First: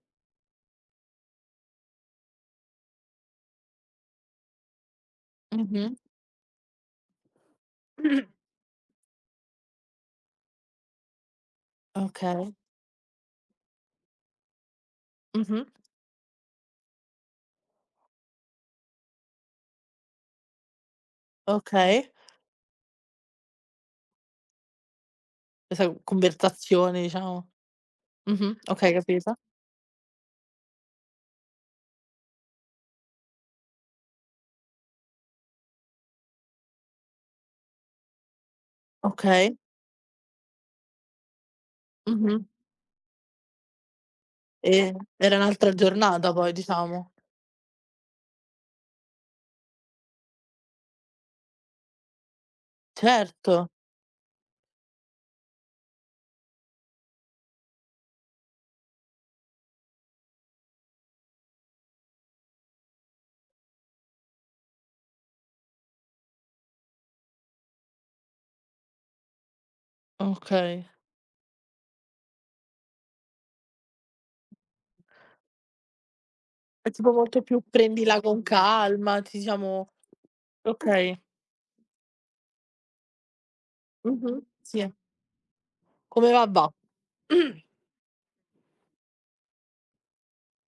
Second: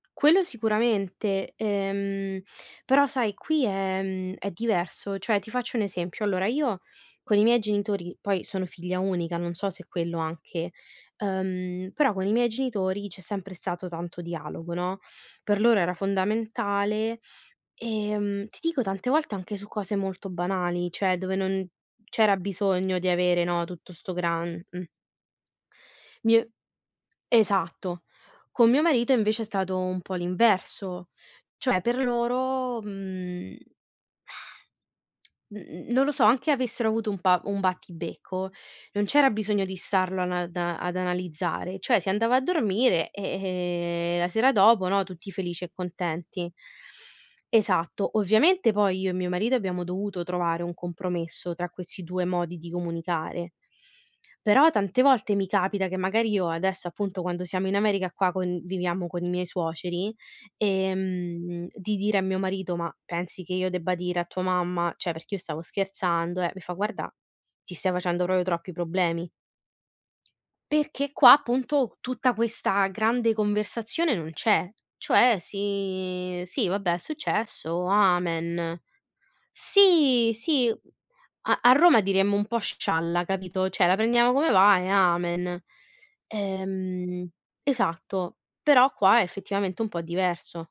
Quello sicuramente, ehm, però sai qui è mhmm, è diverso. Cioè ti faccio un Mh-mh. esempio: allora io con i miei genitori poi sono figlia unica, non so se quello anche ehm, però con i miei Okay. genitori c'è sempre stato tanto dialogo, no. Per Mh-mh. loro era fondamentale, ehm, ti dico tante volte anche su cose molto banali, cioè dove non Okay. c'era bisogno di avere, no, tutto sto gran mh. Questa Mi è conversazione, diciamo. esatto. Mh-mh. Con mio Okay, marito capita. invece è stato un po' l'inverso, cioè per loro, mhmm, n n non lo so, anche avessero avuto un pa un battibecco, non c'era Okay. bisogno di starlo ana da ad analizzare, cioè si andava a Mh-mh. dormire e, ehm, la sera dopo, E no, tutti era felici e un'altra giornata contenti. poi diciamo. Esatto. Ovviamente poi io e mio marito abbiamo dovuto trovare un compromesso tra questi 2 modi di comunicare, Certo. però tante volte mi capita che magari io adesso appunto quando siamo in America qua conviviamo con i miei suoceri, ehm, di dire a mio marito: "Ma pensi che io debba dire a tua mamma cioè perché io stavo scherzando, eh". Mi fa: "Guarda, ti stai facendo proprio troppi problemi". Okay. Perché qua appunto tutta questa grande conversazione non c'è, cioè si sì È vabbè è tipo molto più successo, "prendila con amen. calma", ci siamo Sì, sì, okay. a a Roma diremmo un po' scialla, capito, cioè la prendiamo Mh-mh. come va e Sì. amen. Come va, va. Ehm, esatto, però qua è effettivamente un po' diverso.